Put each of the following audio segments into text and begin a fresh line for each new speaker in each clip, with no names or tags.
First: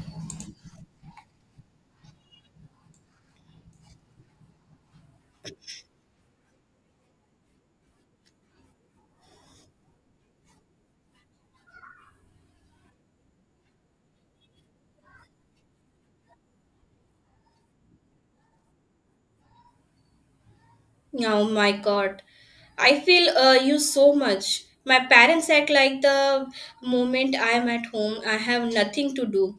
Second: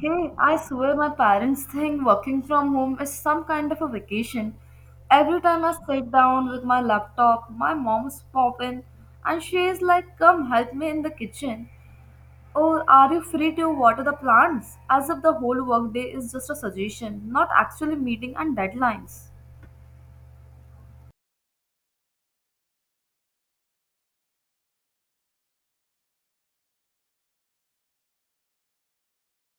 Hey, I swear my parents think working from home is some kind of a vacation. Every time I sit down with my laptop, my mom's popping and she is like, Come help me in the kitchen. Or are you free to water the plants? As if the whole workday is just a suggestion, not actually meeting and deadlines.
Oh my God. I feel you so much. My parents act like the moment I am at home, I have nothing to do.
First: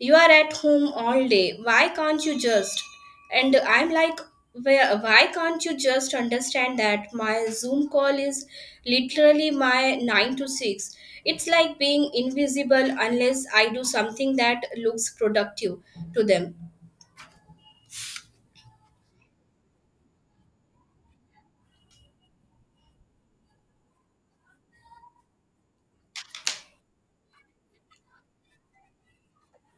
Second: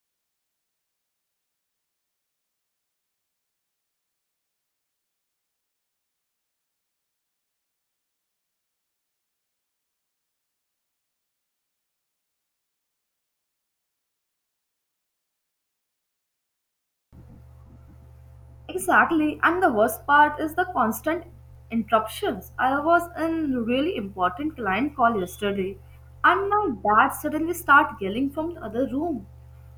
You are at home all day. Why can't you just? And I'm like, where, why can't you just understand that my Zoom call is literally my 9 to 6? It's like being invisible unless I do something that looks productive to them.
Exactly, and the worst part is the constant interruptions. I was in really important client call yesterday, and my dad suddenly started yelling from the other room.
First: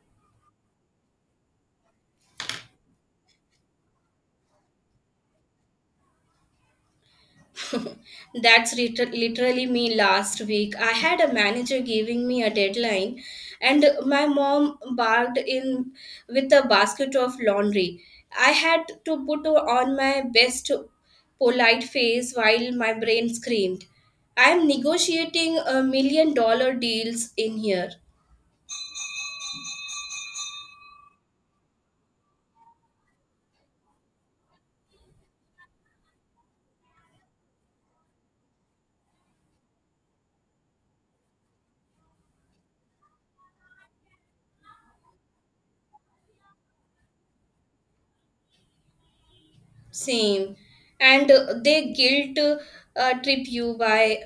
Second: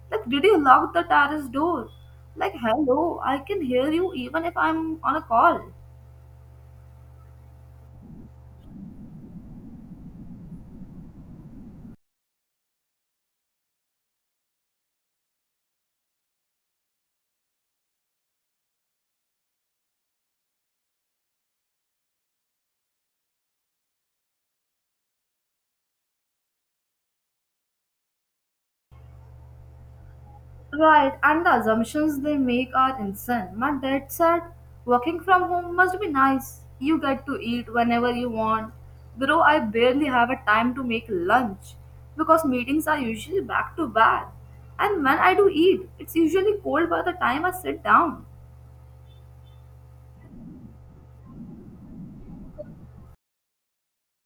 Like, did you lock the terrace door? Like, hello, I can hear you even if I'm on a call.
That's literally me last week. I had a manager giving me a deadline, and my mom barked in with a basket of laundry. I had to put on my best polite face while my brain screamed. I'm negotiating a million dollar deals in here.
Right, and the assumptions they make are insane. My dad said, working from home must be nice. You get to eat whenever you want. Bro, I barely have a time to make lunch because meetings are usually back to back. And when I do eat, it's usually cold by the time I sit down.
Same. And they guilt trip you by.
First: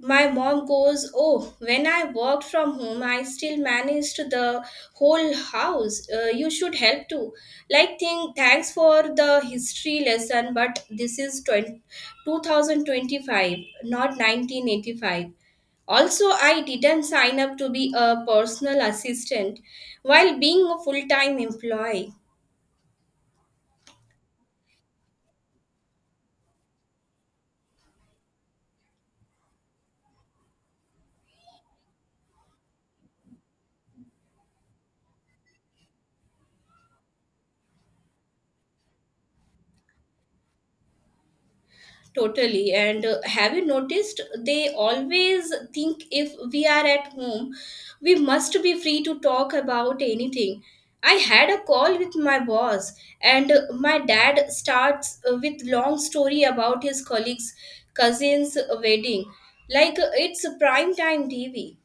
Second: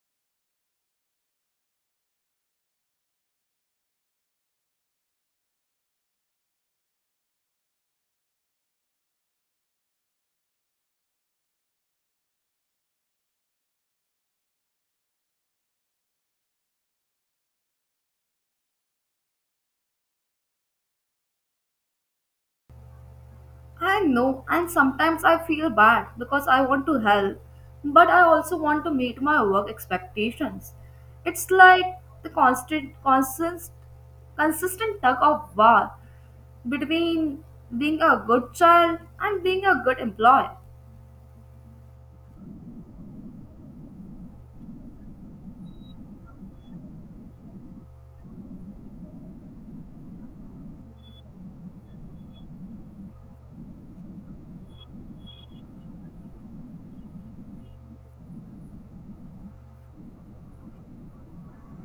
My mom goes, "Oh, when I worked from home, I still managed the whole house. You should help too." Like, thanks for the history lesson, but this is 20, 2025, not 1985. Also, I didn't sign up to be a personal assistant while being a full time employee.
I know, and sometimes I feel bad because I want to help, but I also want to meet my work expectations. It's like the consistent tug of war between being a good child and being a good employee.
Totally. And have you noticed they always think if we are at home, we must be free to talk about anything? I had a call with my boss, and my dad starts with long story about his colleagues' cousin's wedding, like it's prime time TV.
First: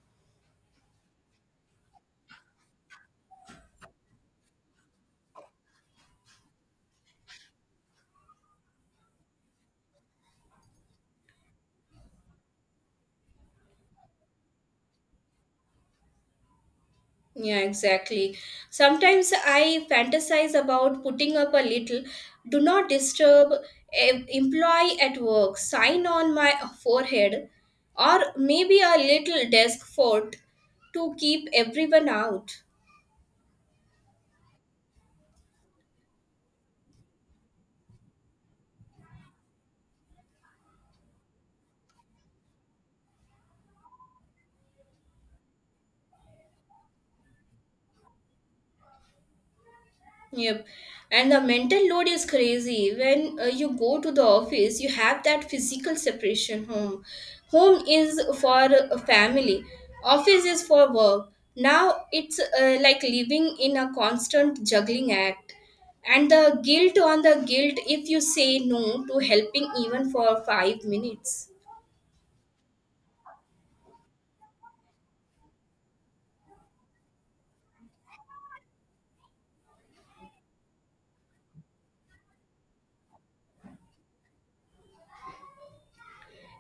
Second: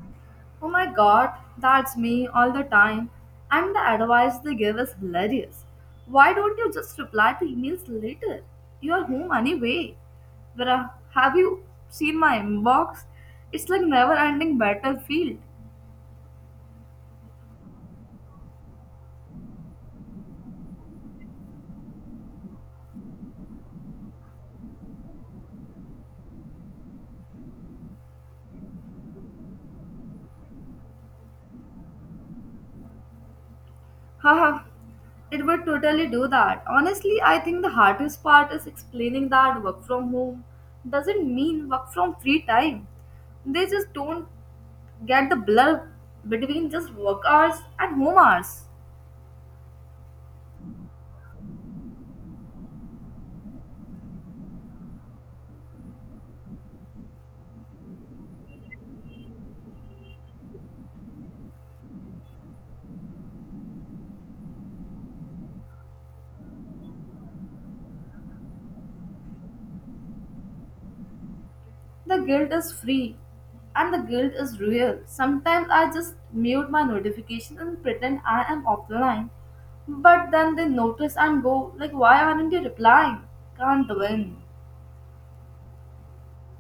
Oh my god, that's me all the time. And the advice they give is hilarious. Why don't you just reply to emails later? You're home anyway. Vera, have you seen my inbox? It's like never ending battlefield.
Yeah, exactly. Sometimes I fantasize about putting up a little do not disturb employee at work sign on my forehead, or maybe a little desk fort to keep everyone out.
Haha, it would totally do that. Honestly, I think the hardest part is explaining that work from home doesn't mean work from free time. They just don't get the blur between just work hours and home hours.
Yep. And the mental load is crazy. When you go to the office, you have that physical separation. Home. Home is for a family, office is for work. Now it's like living in a constant juggling act. And the guilt on the guilt if you say no to helping even for 5 minutes.
The guilt is free and the guilt is real. Sometimes I just mute my notification and pretend I am offline. But then they notice and go like, why aren't you replying? Can't win.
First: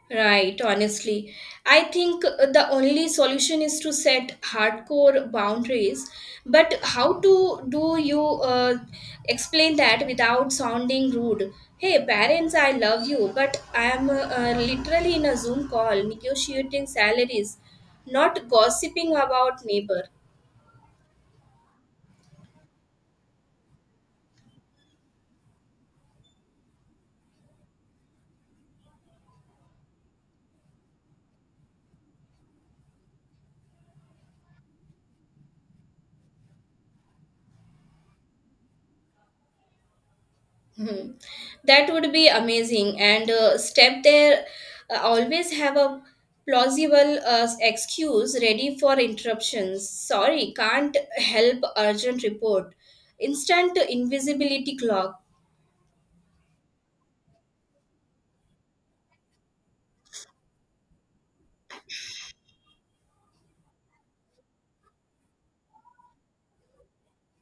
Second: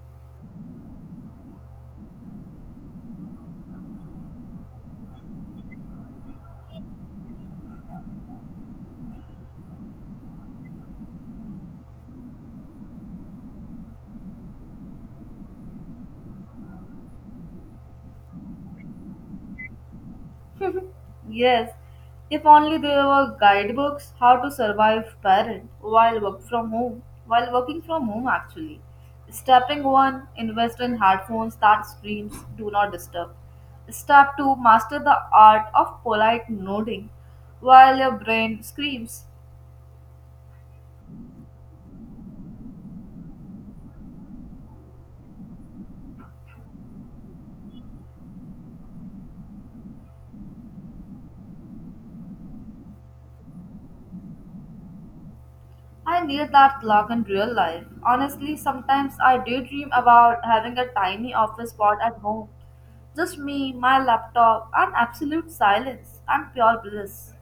Right, honestly. I think the only solution is to set hardcore boundaries. But how to do you explain that without sounding rude? Hey, parents, I love you, but I am literally in a Zoom call negotiating salaries, not gossiping about neighbor.
Yes, if only there were guidebooks, how to survive parent while work from home, while working from home actually. Stepping one, invest in headphones that screams do not disturb. Step two, master the art of polite nodding while your brain screams.
That would be amazing. And step there, always have a plausible excuse ready for interruptions. Sorry, can't help, urgent report. Instant invisibility clock.
I need that clock in real life. Honestly, sometimes I daydream about having a tiny office spot at home. Just me, my laptop, and absolute silence and pure bliss.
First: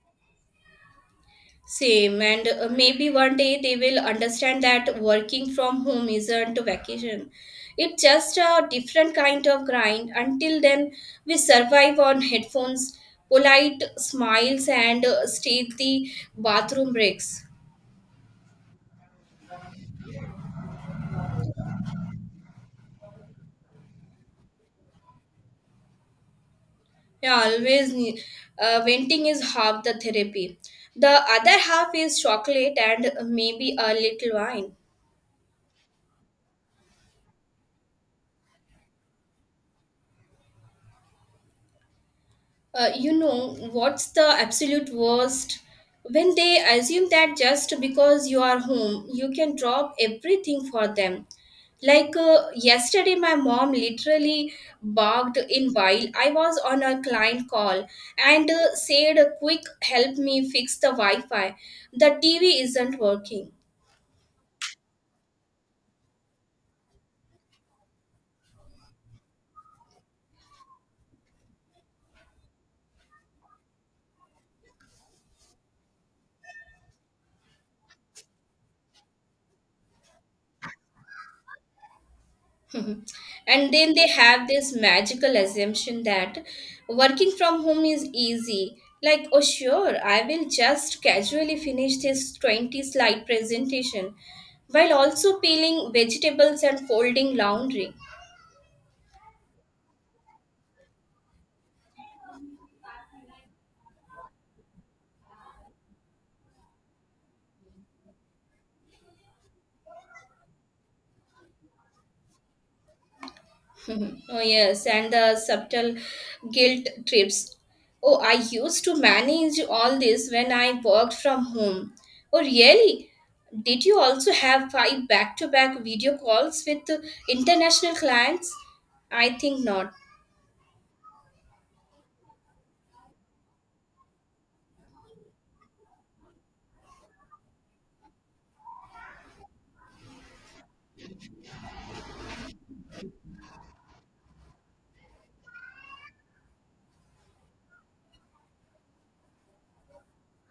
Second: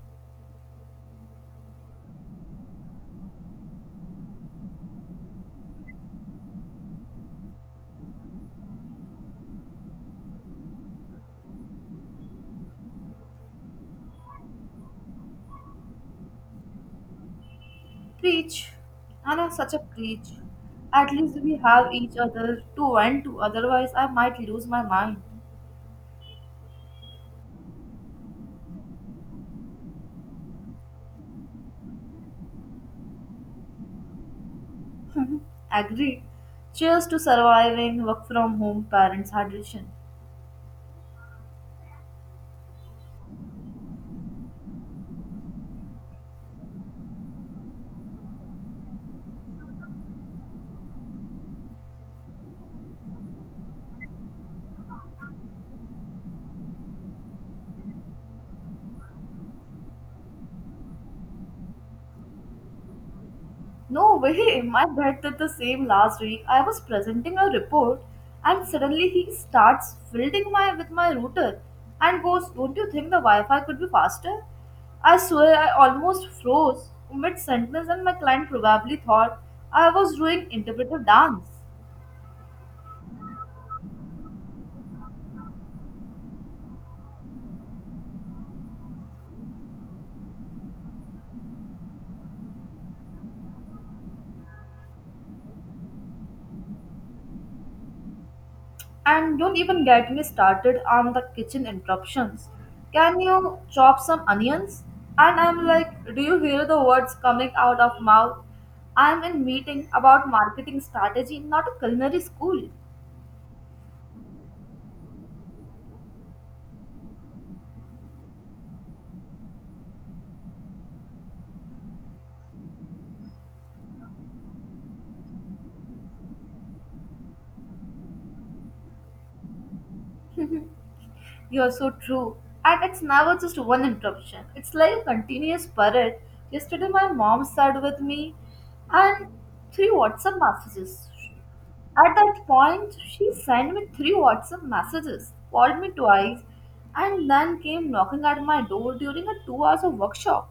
Same. And maybe one day they will understand that working from home isn't a vacation. It's just a different kind of grind. Until then, we survive on headphones, polite smiles, and stay the bathroom breaks.
Preach, Anna, such a preach. At least we have each other to vent to, otherwise, I might lose my mind.
Yeah, venting is half the therapy. The other half is chocolate and maybe a little wine.
Agreed. Cheers to surviving work from home parents hydration.
You know, what's the absolute worst? When they assume that just because you are home, you can drop everything for them. Like yesterday, my mom literally barked in while I was on a client call and said, "Quick, help me fix the Wi Fi. The TV isn't working."
No way, my dad did the same last week. I was presenting a report and suddenly he starts fielding my with my router and goes, Don't you think the Wi Fi could be faster? I swear I almost froze mid sentence, and my client probably thought I was doing interpretive dance.
Mhm. And then they have this magical assumption that working from home is easy. Like, oh, sure, I will just casually finish this 20 slide presentation while also peeling vegetables and folding laundry.
And don't even get me started on the kitchen interruptions. Can you chop some onions? And I'm like, do you hear the words coming out of mouth? I'm in meeting about marketing strategy, not a culinary school.
Oh, yes, and the subtle guilt trips. "Oh, I used to manage all this when I worked from home." Oh, really? Did you also have five back to back video calls with international clients? I think not.
You're so true. And it's never just one interruption. It's like a continuous parade. Yesterday my mom sat with me and three WhatsApp messages. At that point, she sent me three WhatsApp messages, called me twice, and then came knocking at my door during a 2 hours of workshop.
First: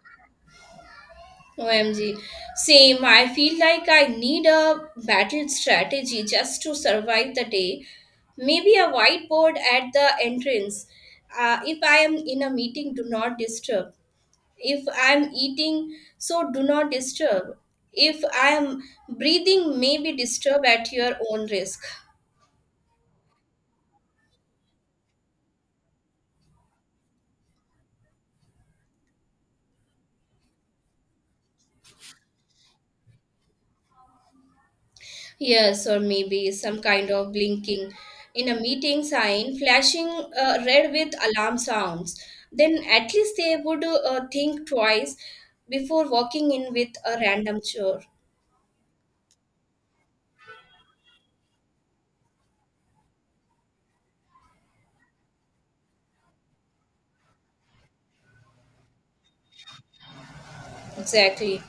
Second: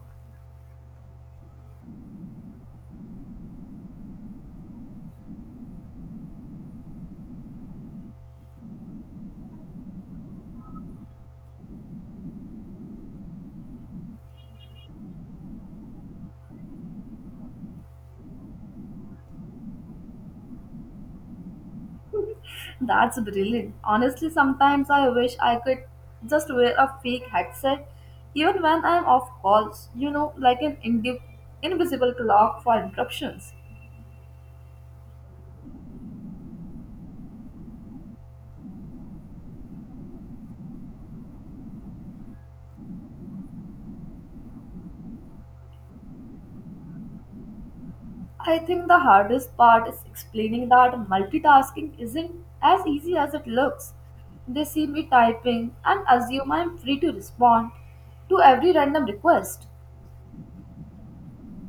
OMG. Same, I feel like I need a battle strategy just to survive the day. Maybe a whiteboard at the entrance. If I am in a meeting, do not disturb. If I'm eating, so do not disturb. If I'm breathing, maybe disturb at your own risk.
That's brilliant. Honestly, sometimes I wish I could just wear a fake headset, even when I'm off calls, you know, like an invisible clock for interruptions.
Yes, or maybe some kind of blinking in a meeting sign, flashing red with alarm sounds. Then at least they would think twice before walking in with a random chore.
I think the hardest part is explaining that multitasking isn't as easy as it looks. They see me typing and assume I'm free to respond to every random request.
Exactly.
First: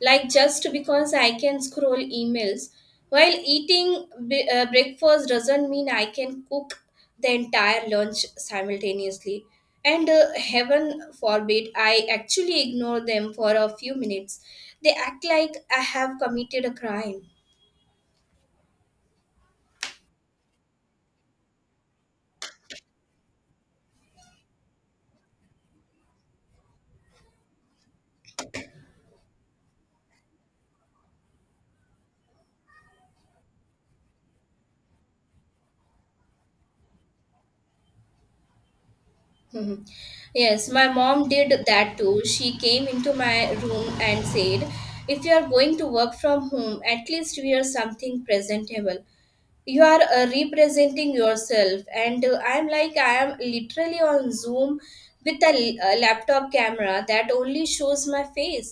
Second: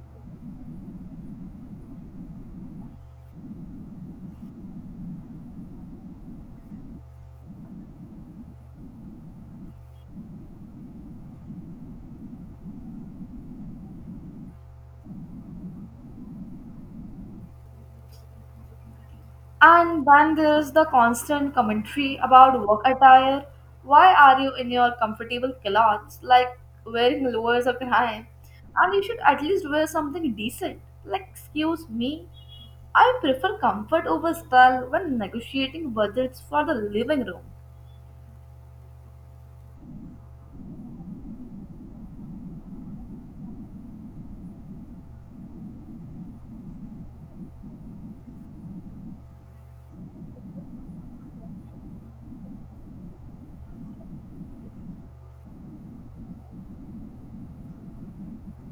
Like just because I can scroll emails while eating breakfast doesn't mean I can cook the entire lunch simultaneously. And heaven forbid I actually ignore them for a few minutes. They act like I have committed a crime.
And then there's the constant commentary about work attire. Why are you in your comfortable clothes, like wearing lowers or high? And you should at least wear something decent. Like, excuse me, I prefer comfort over style when negotiating budgets for the living room.
Mhm. Yes, my mom did that too. She came into my room and said, "If you are going to work from home, at least wear something presentable. You are representing yourself," and I'm like, I am literally on Zoom with a laptop camera that only shows my face,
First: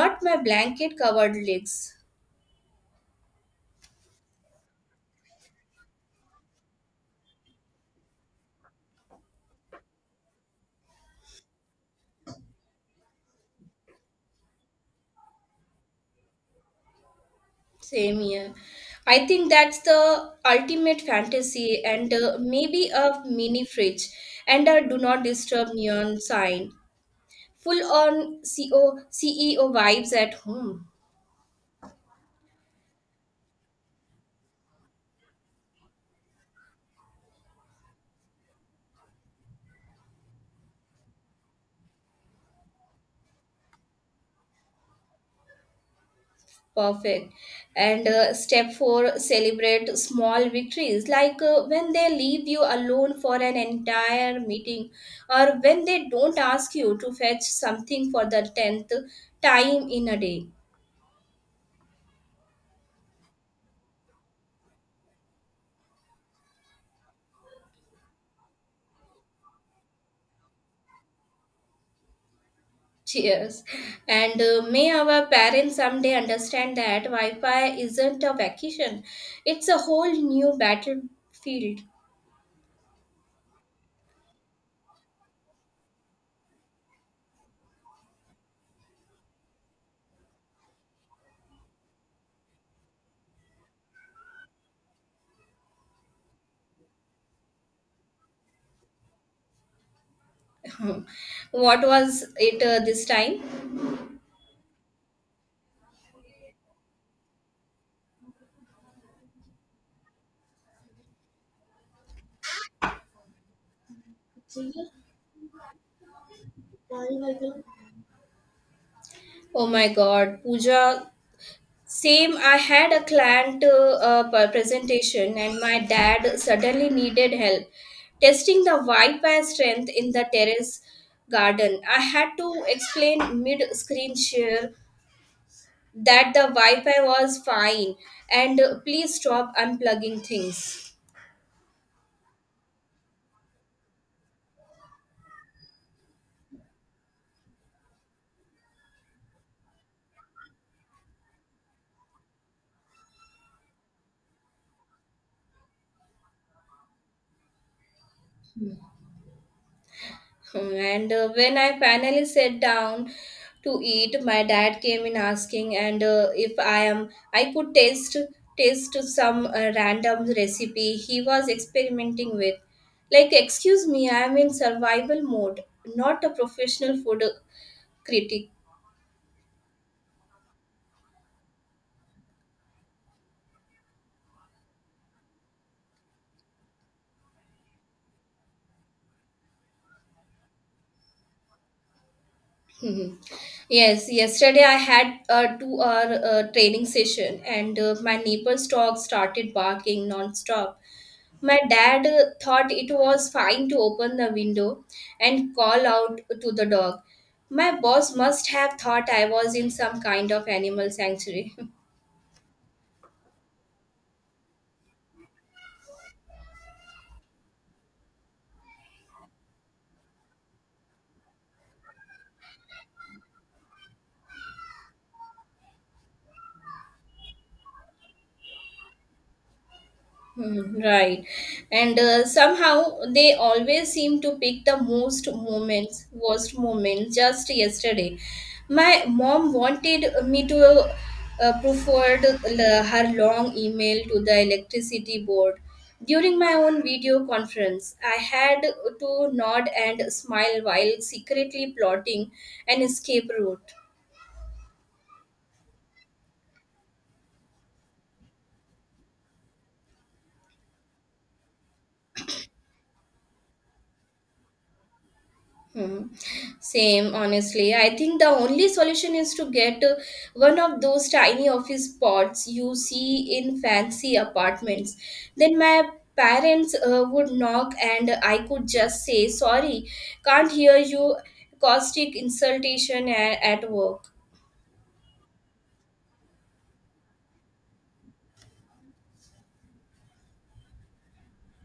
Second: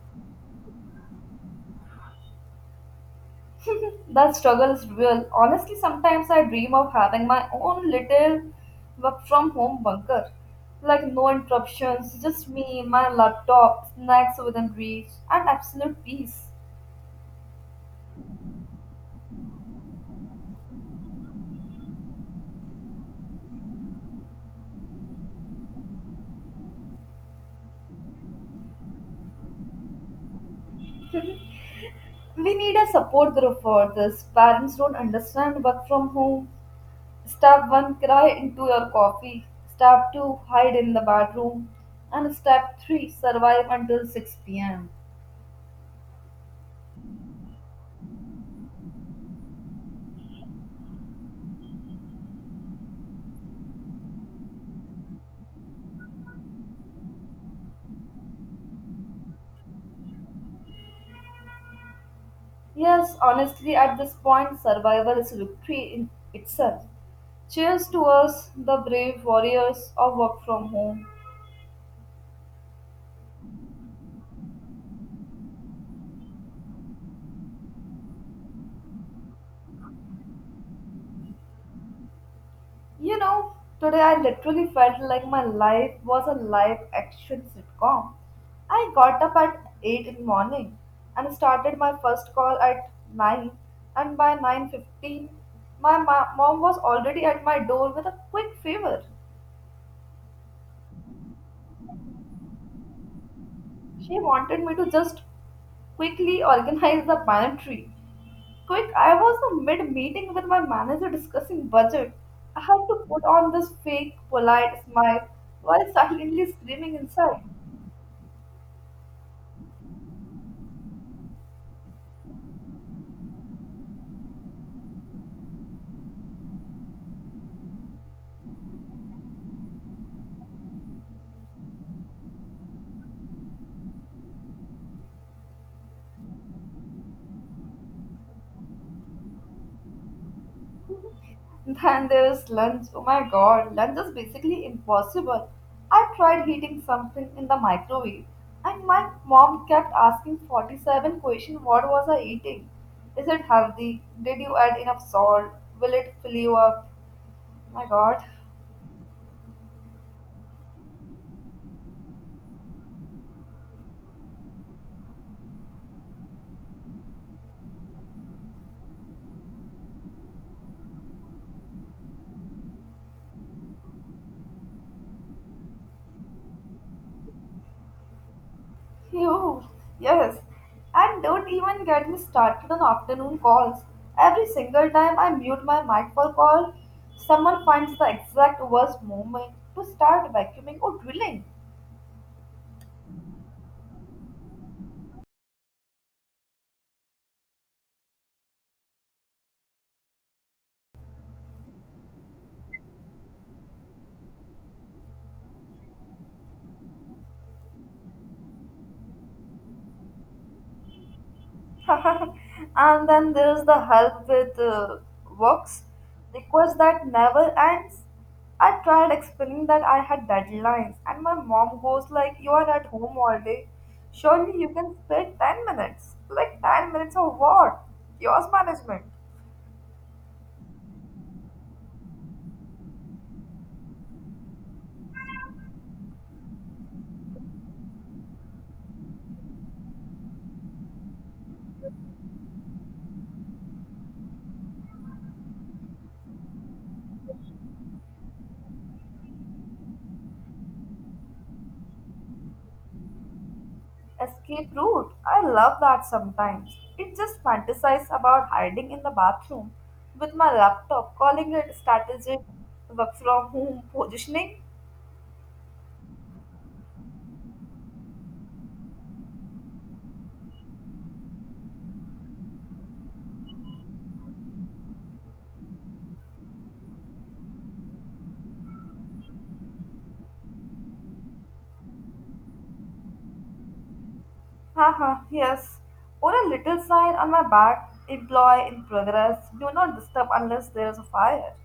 not my blanket covered legs.
That struggle is real. Honestly, sometimes I dream of having my own little work from home bunker. Like no interruptions, just me, my laptop, snacks within reach, and absolute peace.
Same here. I think that's the ultimate fantasy. And maybe a mini fridge and a do not disturb neon sign, full on CEO vibes at home.
We need a support group for this. Parents don't understand work from home. Step 1 cry into your coffee. Step 2 hide in the bathroom. And step 3 survive until 6 pm.
Perfect. And step four, celebrate small victories, like when they leave you alone for an entire meeting, or when they don't ask you to fetch something for the 10th time in a day.
Yes, honestly, at this point, survival is victory in itself. Cheers to us, the brave warriors of work from home.
Cheers. And may our parents someday understand that Wi Fi isn't a vacation, it's a whole new battlefield.
You know, today I literally felt like my life was a live action sitcom. I got up at 8 in the morning and started my first call at 9, and by 9:15 my mom was already at my door with a quick favor.
What was it this time?
She wanted me to just quickly organize the pantry. Quick, I was in mid meeting with my manager discussing budget. I had to put on this fake, polite smile while silently screaming inside.
Oh my god, Pooja. Same, I had a client presentation, and my dad suddenly needed help testing the Wi-Fi strength in the terrace garden. I had to explain mid-screen share that the Wi-Fi was fine and please stop unplugging things.
Then there's lunch. Oh my god, lunch is basically impossible. I tried heating something in the microwave, and my mom kept asking 47 questions. What was I eating? Is it healthy? Did you add enough salt? Will it fill you up? My god.
And when I finally sat down to eat, my dad came in asking, and if I am, I could taste some random recipe he was experimenting with. Like, excuse me, I am in survival mode, not a professional food critic.
You yes, and don't even get me started on afternoon calls. Every single time I mute my mic for call, someone finds the exact worst moment to start vacuuming or drilling.
Mhm. Yes, yesterday I had a 2-hour training session and my neighbor's dog started barking non-stop. My dad thought it was fine to open the window and call out to the dog. My boss must have thought I was in some kind of animal sanctuary.
And then there's the help with works request that never ends. I tried explaining that I had deadlines, and my mom goes like, "You are at home all day. Surely you can spare 10 minutes. Like 10 minutes of what? Yours management."
Hmm. Right. And somehow they always seem to pick the worst moments. Just yesterday, my mom wanted me to prefer her long email to the electricity board. During my own video conference, I had to nod and smile while secretly plotting an escape route.
Escape route. I love that sometimes. It just fantasize about hiding in the bathroom with my laptop, calling it strategic work from home positioning.
Hmm. Same, honestly. I think the only solution is to get one of those tiny office pods you see in fancy apartments. Then my parents would knock and I could just say, "Sorry, can't hear you, caustic insultation at work."
Haha, yes. Or a little sign on my back, employee in progress, do not disturb unless there is a fire.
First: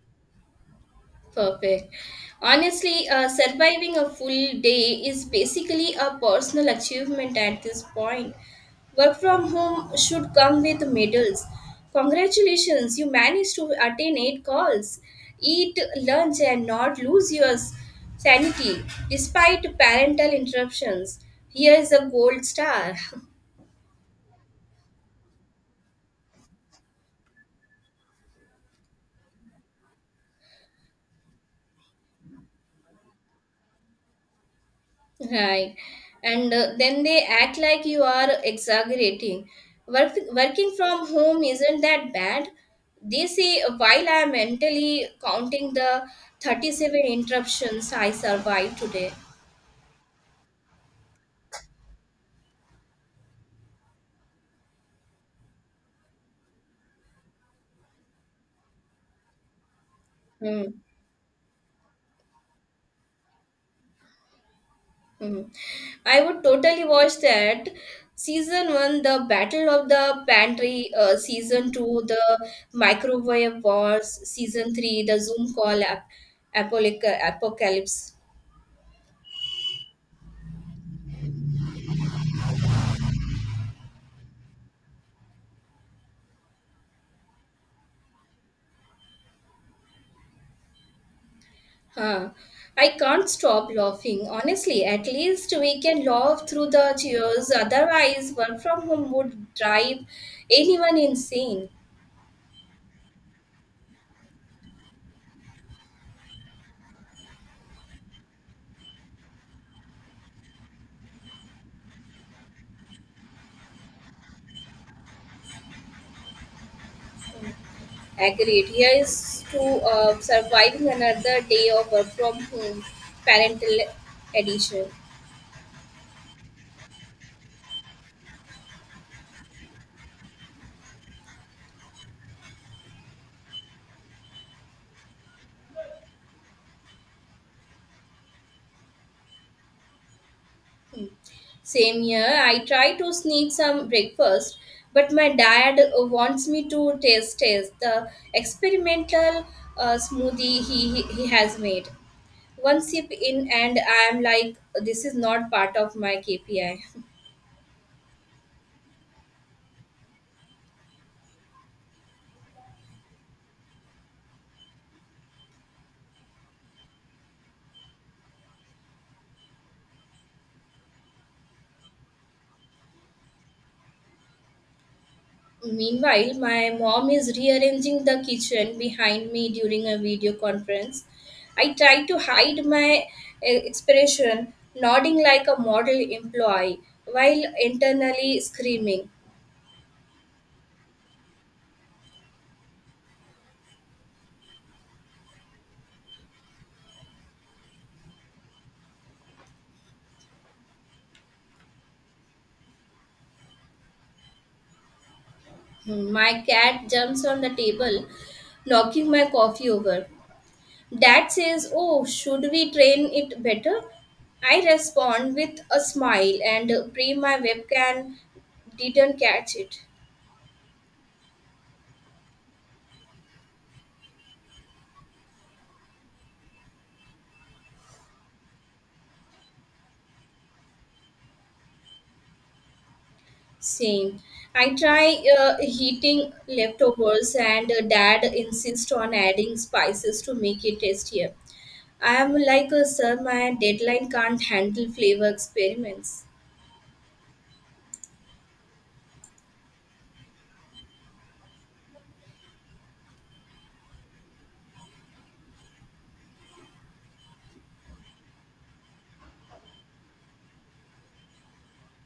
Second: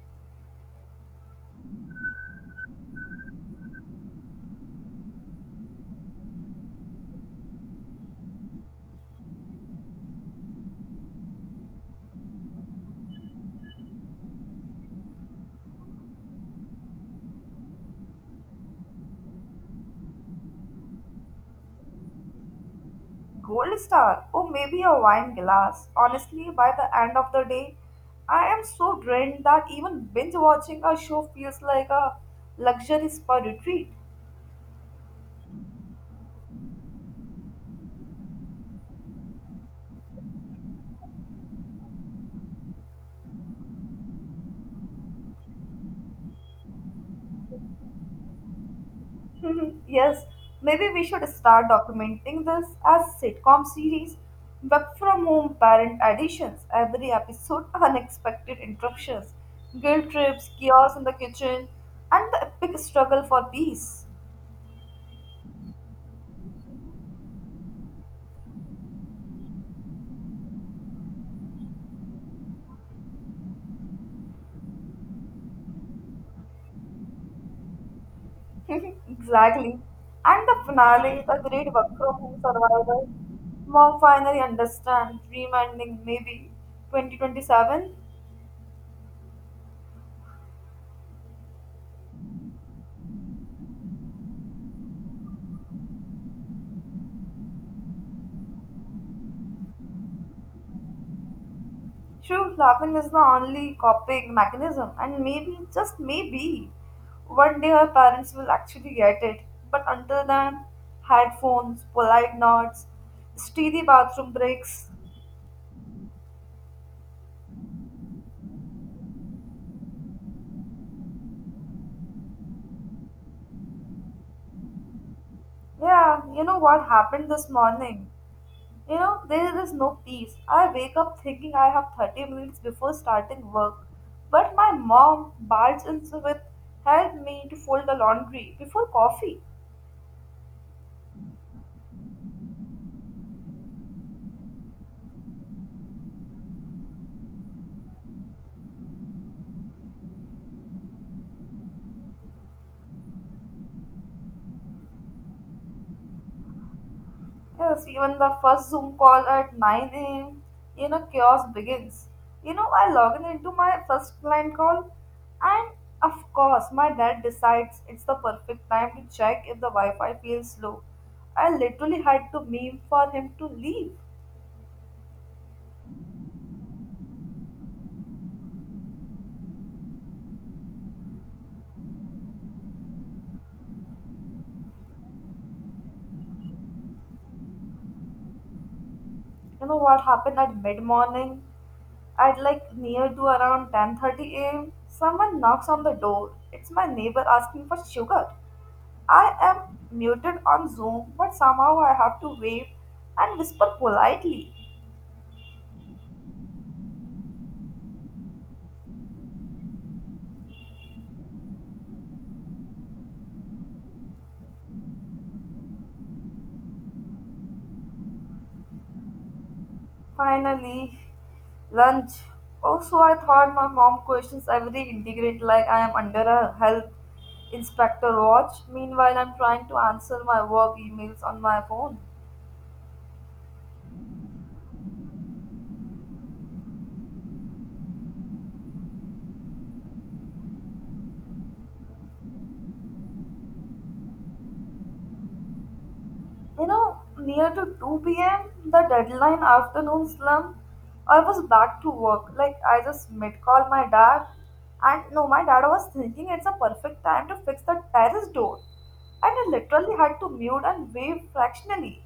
Perfect. Honestly, surviving a full day is basically a personal achievement at this point. Work from home should come with medals. Congratulations, you managed to attain 8 calls. Eat lunch and not lose your sanity despite parental interruptions. Here is a gold star.
Gold star, or maybe a wine glass. Honestly, by the end of the day, I am so drained that even binge watching a show feels like a luxury spa retreat.
Right. And then they act like you are exaggerating. Working from home isn't that bad, they say, while I am mentally counting the 37 interruptions I survived today.
Mhm. Yes, maybe we should start documenting this as sitcom series, work from home parent additions, every episode unexpected interruptions, guilt trips,
Hmm.
chaos in the kitchen, and the epic struggle for peace.
Hmm. I would totally watch that. Season 1, the Battle of the Pantry. Season 2, the Microwave Wars. Season 3, the Zoom Call Apocalypse.
Exactly. And the finale, the great work from home survivor. Mom finally understands, dream ending maybe 2027.
Huh. I can't stop laughing. Honestly, at least we can laugh through the cheers. Otherwise, work from home would drive anyone insane.
True, laughing is the only coping mechanism, and maybe, just maybe, one day her parents will actually get it. But until then, headphones, polite nods, steady bathroom breaks.
Agreed. Here is to surviving another day of work from home, parental edition.
Yeah, you know what happened this morning? You know, there is no peace. I wake up thinking I have 30 minutes before starting work, but my mom barges in with help me to fold the laundry before coffee.
Same here. I try to sneak some breakfast, but my dad wants me to taste the experimental smoothie he has made. One sip in, and I am like, this is not part of my KPI.
Yes, even the first Zoom call at 9 a.m., you know, chaos begins. You know, I log in into my first client call, and of course, my dad decides it's the perfect time to check if the Wi Fi feels slow. I literally had to meme for him to leave.
Meanwhile, my mom is rearranging the kitchen behind me during a video conference. I try to hide my expression, nodding like a model employee while internally screaming.
You know what happened at mid morning? At like near to around 10:30 a.m., someone knocks on the door. It's my neighbor asking for sugar. I am muted on Zoom, but somehow I have to wave and whisper politely.
Hmm. My cat jumps on the table, knocking my coffee over. Dad says, "Oh, should we train it better?" I respond with a smile and pray my webcam didn't catch it.
Finally, lunch. Also, I thought my mom questions every integrate like I am under a health inspector watch. Meanwhile, I'm trying to answer my work emails on my phone.
Same. I try heating leftovers, and dad insists on adding spices to make it tastier. I am like, "Oh, Sir, my deadline can't handle flavor experiments."
You know, near to 2 p.m., the deadline afternoon slump, I was back to work. Like, I just mid call my dad. And no, my dad was thinking it's a perfect time to fix the terrace door. And I literally had to mute and wave fractionally.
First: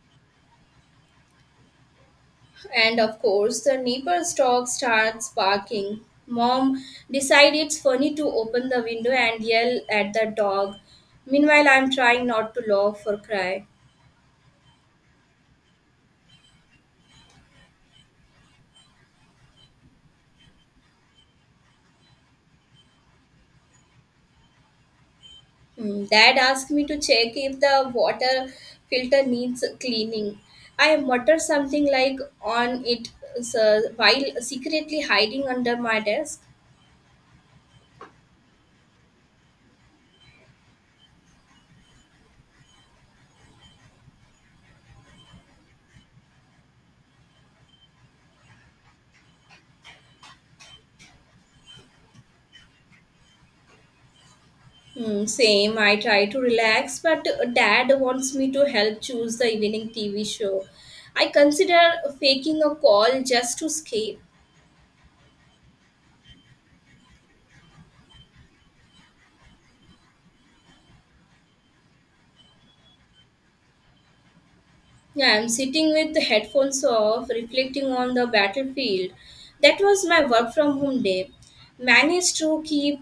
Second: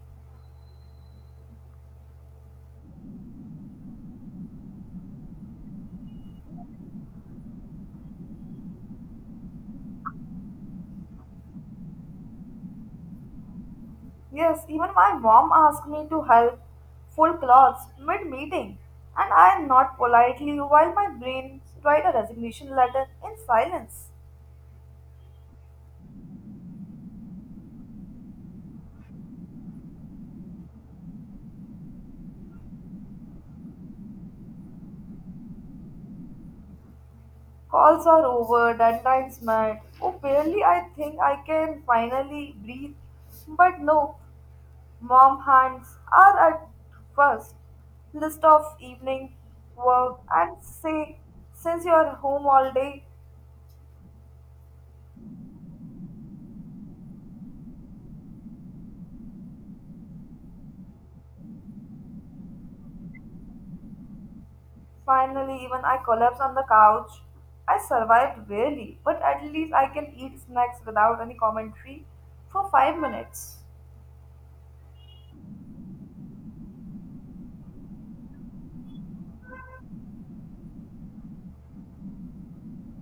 And of course, the neighbor's dog starts barking. Mom decides it's funny to open the window and yell at the dog. Meanwhile, I'm trying not to laugh or cry.
Yes, even my mom asked me to help full cloths mid meeting. And I not politely while my brain write a resignation letter in silence.
Hmm. Dad asked me to check if the water filter needs cleaning. I mutter something like on it, while secretly hiding under my desk.
Calls are over, deadlines met. Oh, barely I think I can finally breathe. But no, mom hands are at first. List of evening work and say, since you are home all day,
Hmm. Same. I try to relax, but dad wants me to help choose the evening TV show. I consider faking a call just to escape.
finally even I collapse on the couch. I survived barely, but at least I can eat snacks without any commentary for 5 minutes.
Yeah, I'm sitting with the headphones off, reflecting on the battlefield. That was my work from home day. Managed to keep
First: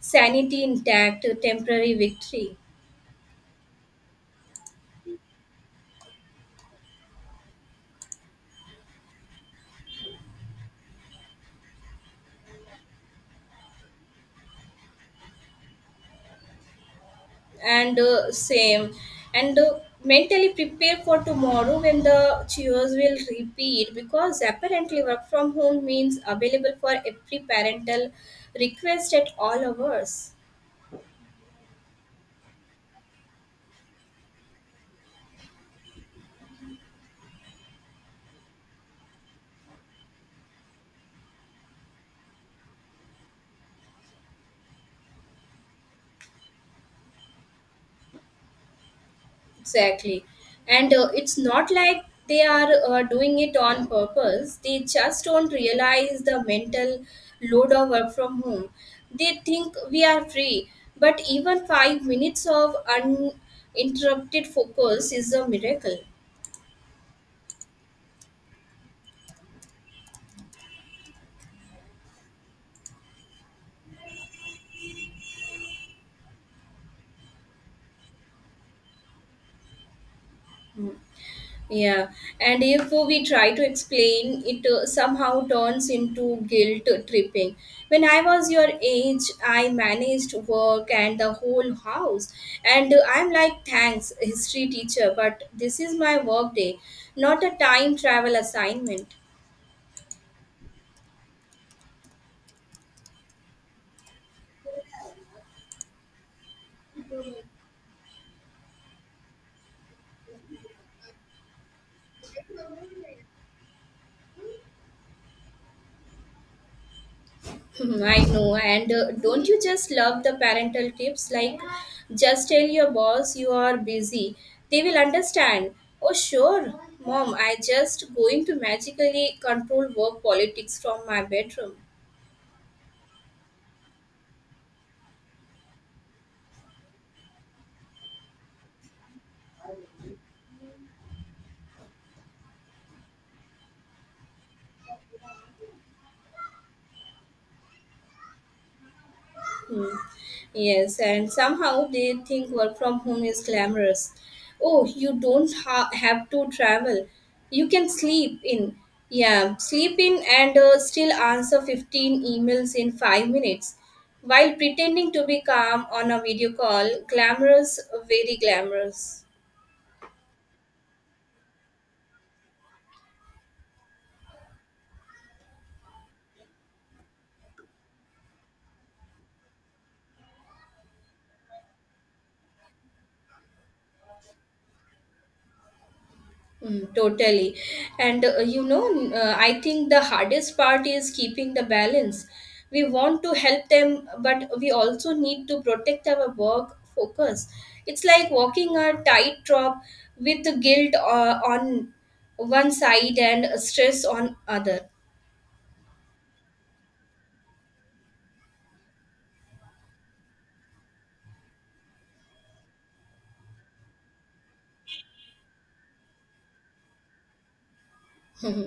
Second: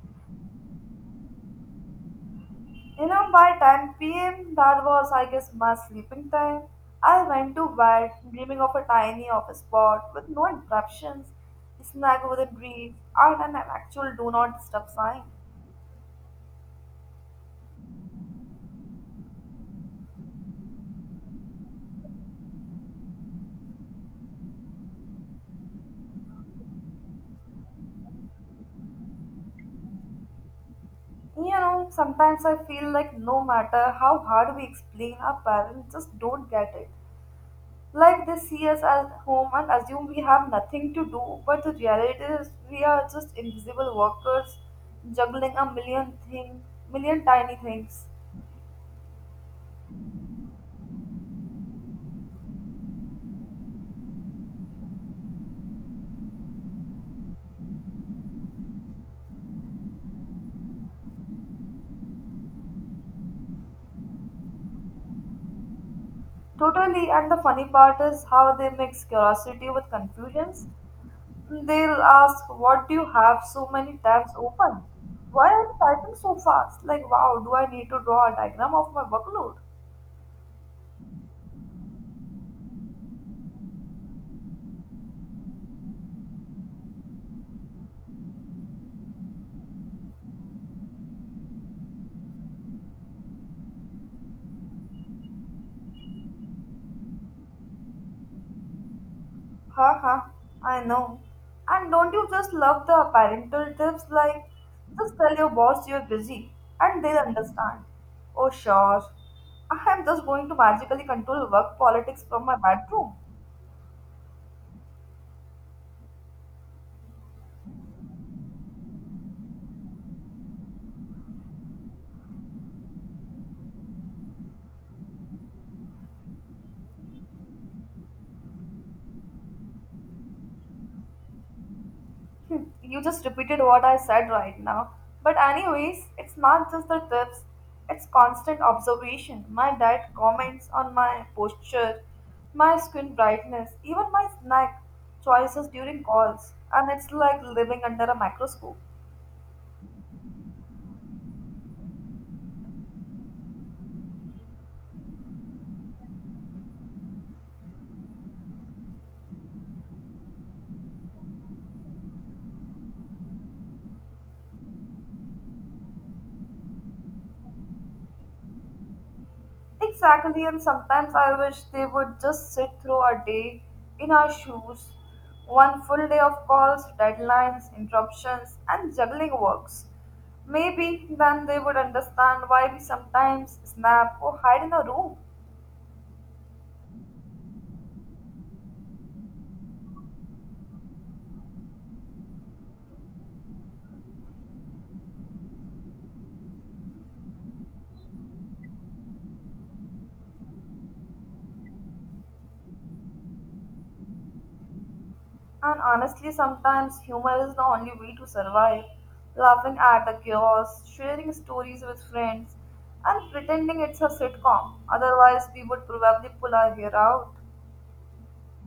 sanity intact, a temporary victory.
You know, by 10 p.m., that was, I guess, my sleeping time. I went to bed, dreaming of a tiny office spot with no interruptions, snack within reach, and an actual do not disturb sign.
And same. And mentally prepare for tomorrow when the chores will repeat, because apparently work from home means available for every parental request at all hours.
You know, sometimes I feel like no matter how hard we explain, our parents just don't get it. Like they see us at home and assume we have nothing to do, but the reality is we are just invisible workers juggling a million thing, million tiny things.
Exactly. And it's not like they are doing it on purpose. They just don't realize the mental load of work from home. They think we are free, but even 5 minutes of uninterrupted focus is a miracle.
Totally, and the funny part is how they mix curiosity with confusions. They'll ask, What do you have so many tabs open? Why are you typing so fast? Like, wow, do I need to draw a diagram of my workload?
Mm. Yeah, and if we try to explain, it somehow turns into guilt tripping. When I was your age, I managed work and the whole house, and I'm like, thanks, history teacher, but this is my work day, not a time travel assignment.
Haha, I know. And don't you just love the parental tips like, Just tell your boss you're busy and they'll understand. Oh, sure. I am just going to magically control work politics from my bedroom.
Hmm, I know, and don't you just love the parental tips? Like, just tell your boss you are busy. They will understand. Oh, sure, mom, I just going to magically control work politics from my bedroom.
You just repeated what I said right now. But anyways, it's not just the tips, it's constant observation. My diet comments on my posture, my skin brightness, even my snack choices during calls. And it's like living under a microscope.
Hmm. Yes, and somehow they think work from home is glamorous. Oh, you don't have to travel. You can sleep in. Yeah, sleep in and still answer 15 emails in 5 minutes while pretending to be calm on a video call. Glamorous, very glamorous.
Exactly, and sometimes I wish they would just sit through a day in our shoes. One full day of calls, deadlines, interruptions, and juggling works. Maybe then they would understand why we sometimes snap or hide in a room.
Mm, totally. And I think the hardest part is keeping the balance. We want to help them, but we also need to protect our work focus. It's like walking a tightrope with guilt on one side and stress on other.
And honestly, sometimes humor is the only way to survive. Laughing at the chaos, sharing stories with friends, and pretending it's a sitcom. Otherwise, we would probably pull our hair out.
Mhm.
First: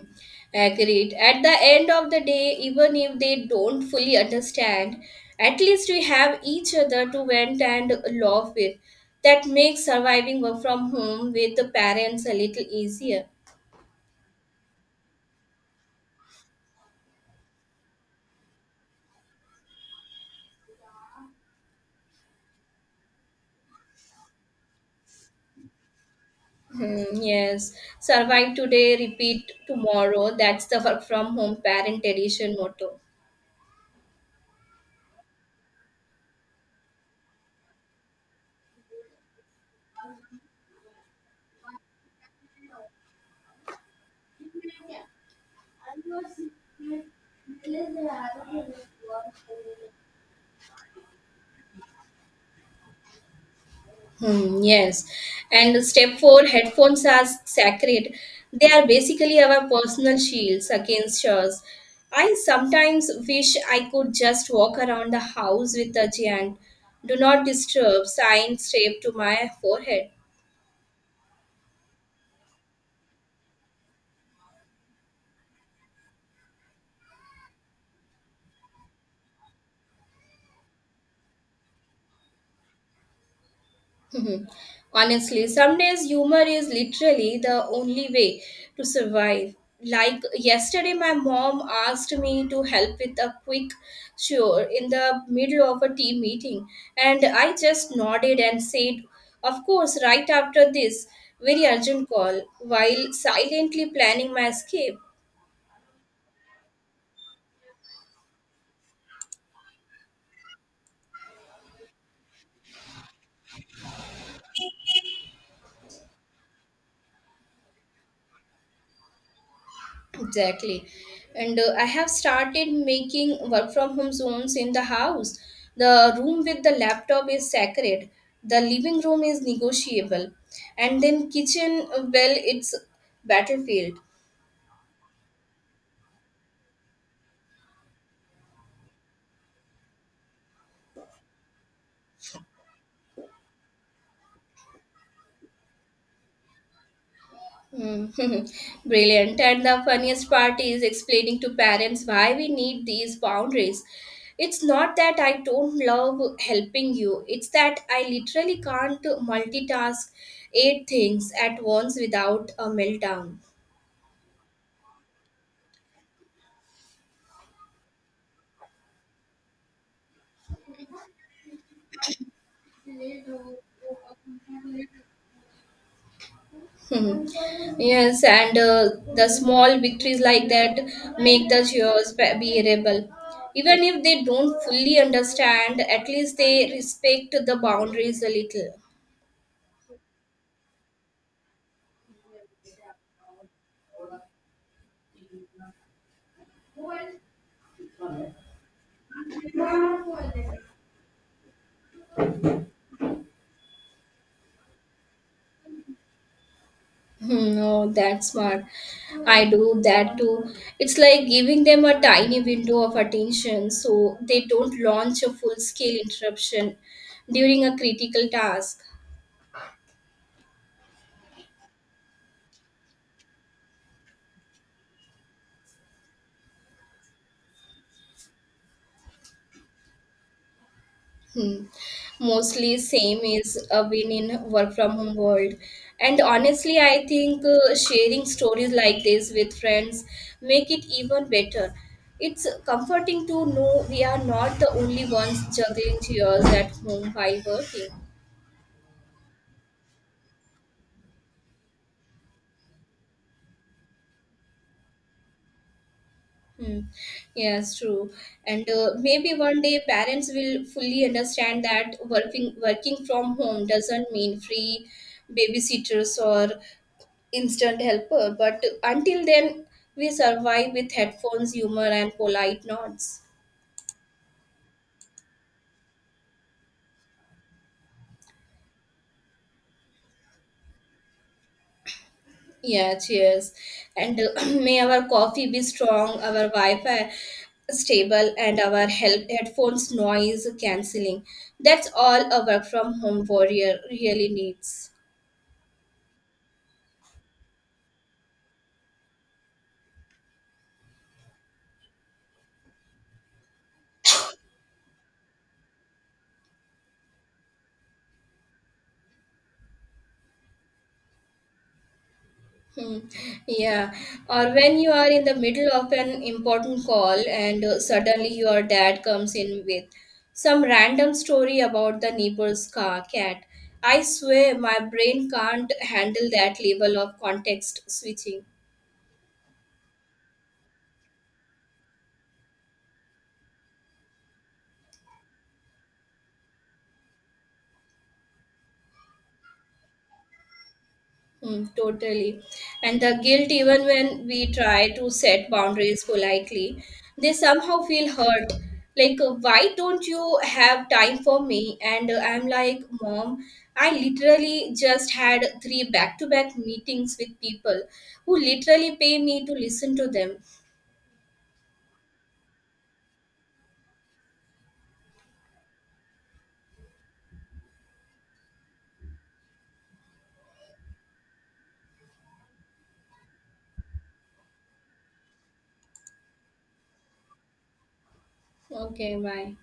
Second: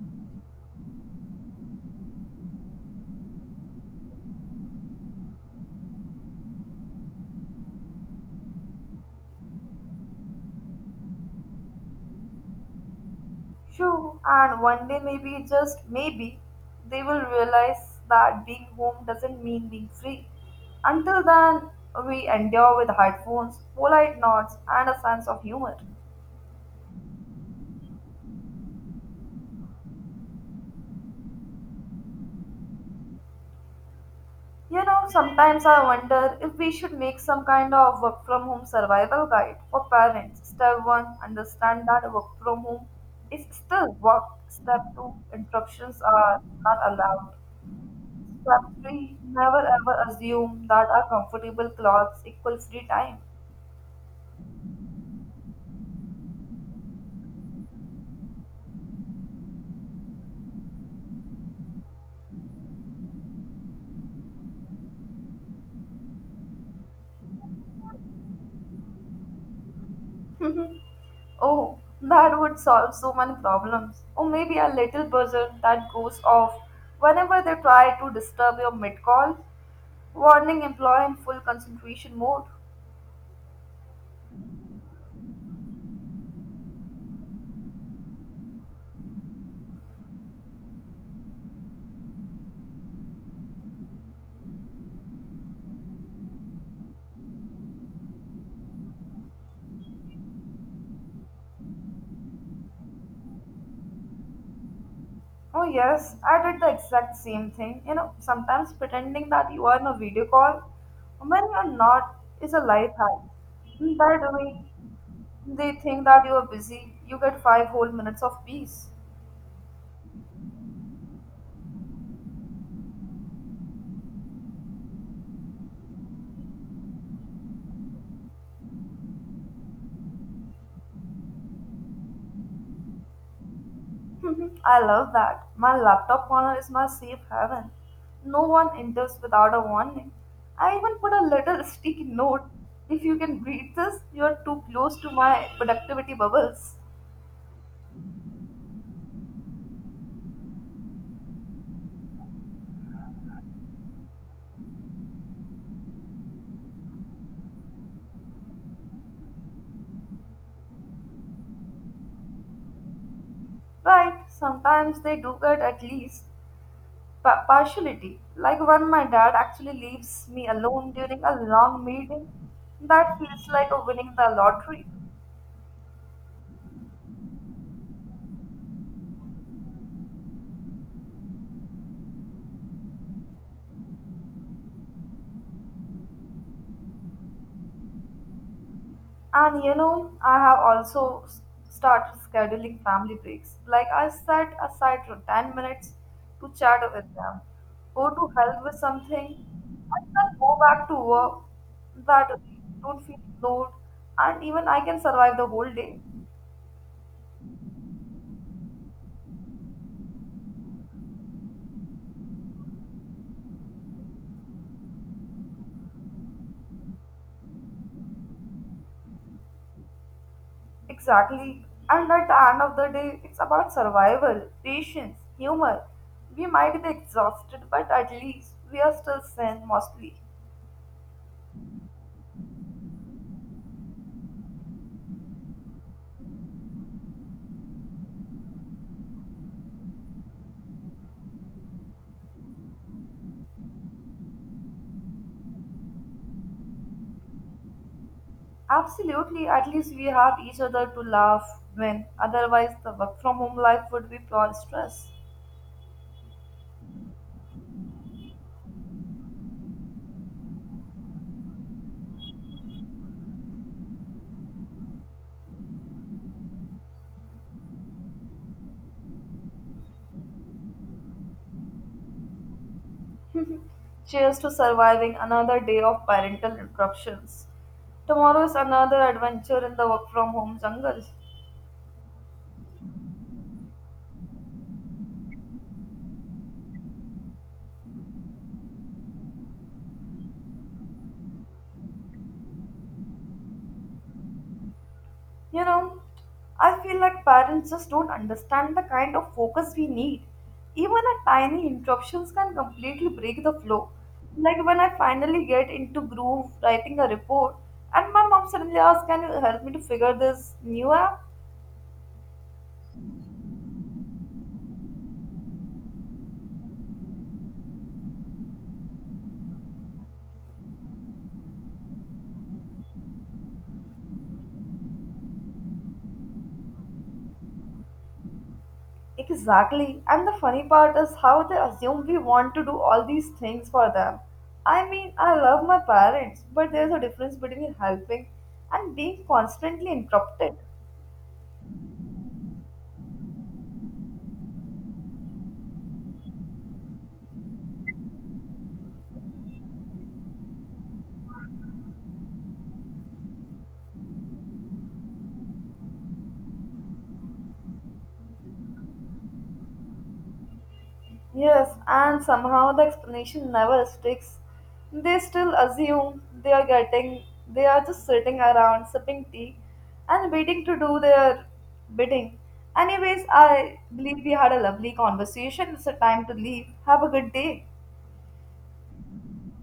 Agreed. At the end of the day, even if they don't fully understand, at least we have each other to vent and laugh with. That makes surviving work from home with the parents a little easier.
True, and one day, maybe, just maybe, they will realize that being home doesn't mean being free. Until then, we endure with headphones, polite nods, and a sense of humor.
Hmm, yes, survive today, repeat tomorrow. That's the work from home parent edition motto.
You know, sometimes I wonder if we should make some kind of work from home survival guide for parents. Step 1, understand that work from home is still work. Step 2, interruptions are not allowed. Exactly. Never ever assume that our comfortable clothes equal free time.
Hmm, yes. And step four, headphones are sacred. They are basically our personal shields against chores. I sometimes wish I could just walk around the house with a giant do not disturb sign taped to my forehead.
Oh, that would solve so many problems. Or maybe a little buzzer that goes off whenever they try to disturb your mid call, warning employee in full concentration mode.
Mhm. Honestly, some days humor is literally the only way to survive. Like yesterday, my mom asked me to help with a quick chore in the middle of a team meeting, and I just nodded and said, of course, right after this very urgent call, while silently planning my escape.
Oh, yes, I did the exact same thing. You know, sometimes pretending that you are in a video call when you're not is a life hack. That way, they think that you are busy, you get five whole minutes of peace.
Exactly. And I have started making work from home zones in the house. The room with the laptop is sacred. The living room is negotiable. And then kitchen, well, it's battlefield.
I love that. My laptop corner is my safe haven. No one enters without a warning. I even put a little sticky note. If you can read this, you're too close to my productivity bubbles.
Hmm. Brilliant. And the funniest part is explaining to parents why we need these boundaries. It's not that I don't love helping you. It's that I literally can't multitask eight things at once without a meltdown.
Right, sometimes they do get at least partiality. Like when my dad actually leaves me alone during a long meeting, that feels like a winning the lottery.
Hmm. Yes, and the small victories like that make the cheers bearable. Even if they don't fully understand, at least they respect the boundaries a little.
And you know, I have also started scheduling family breaks. Like I set aside for 10 minutes to chat with them, go to help with something, and then go back to work. That way I don't feel ignored, and even I can survive the whole day.
Hmm, oh, that's smart. I do that too. It's like giving them a tiny window of attention so they don't launch a full scale interruption during a critical task.
Exactly. And at the end of the day, it's about survival, patience, humor. We might be exhausted, but at least we are still sane mostly.
Hmm. Mostly same is a win in work from home world. And honestly, I think sharing stories like this with friends make it even better. It's comforting to know we are not the only ones juggling chairs at home while working.
Absolutely, at least we have each other to laugh when, otherwise, the work from home life would be pure stress.
Hmm. Yes, true. And maybe one day parents will fully understand that working from home doesn't mean free babysitters or instant helper. But until then, we survive with headphones, humor, and polite nods.
Cheers to surviving another day of parental interruptions. Tomorrow is another adventure in the work from home jungle.
Yeah, cheers. And may our coffee be strong, our Wi-Fi stable, and our help headphones noise cancelling. That's all a work from home warrior really needs.
You know, I feel like parents just don't understand the kind of focus we need. Even a tiny interruptions can completely break the flow. Like when I finally get into groove writing a report and my mom suddenly asks, can you help me to figure this new app?
Hmm, yeah, or when you are in the middle of an important call and suddenly your dad comes in with some random story about the neighbor's car cat. I swear my brain can't handle that level of context switching.
Exactly. And the funny part is how they assume we want to do all these things for them. I mean, I love my parents, but there's a difference between helping and being constantly interrupted.
Mm, totally. And the guilt, even when we try to set boundaries politely, they somehow feel hurt. Like, why don't you have time for me? And I'm like, mom, I literally just had three back to back meetings with people who literally pay me to listen to them.
Yes, and somehow the explanation never sticks. They still assume they are getting, they are just sitting around sipping tea and waiting to do their bidding. Anyways, I believe we had a lovely conversation. It's a time to leave. Have a good day.
Okay, bye.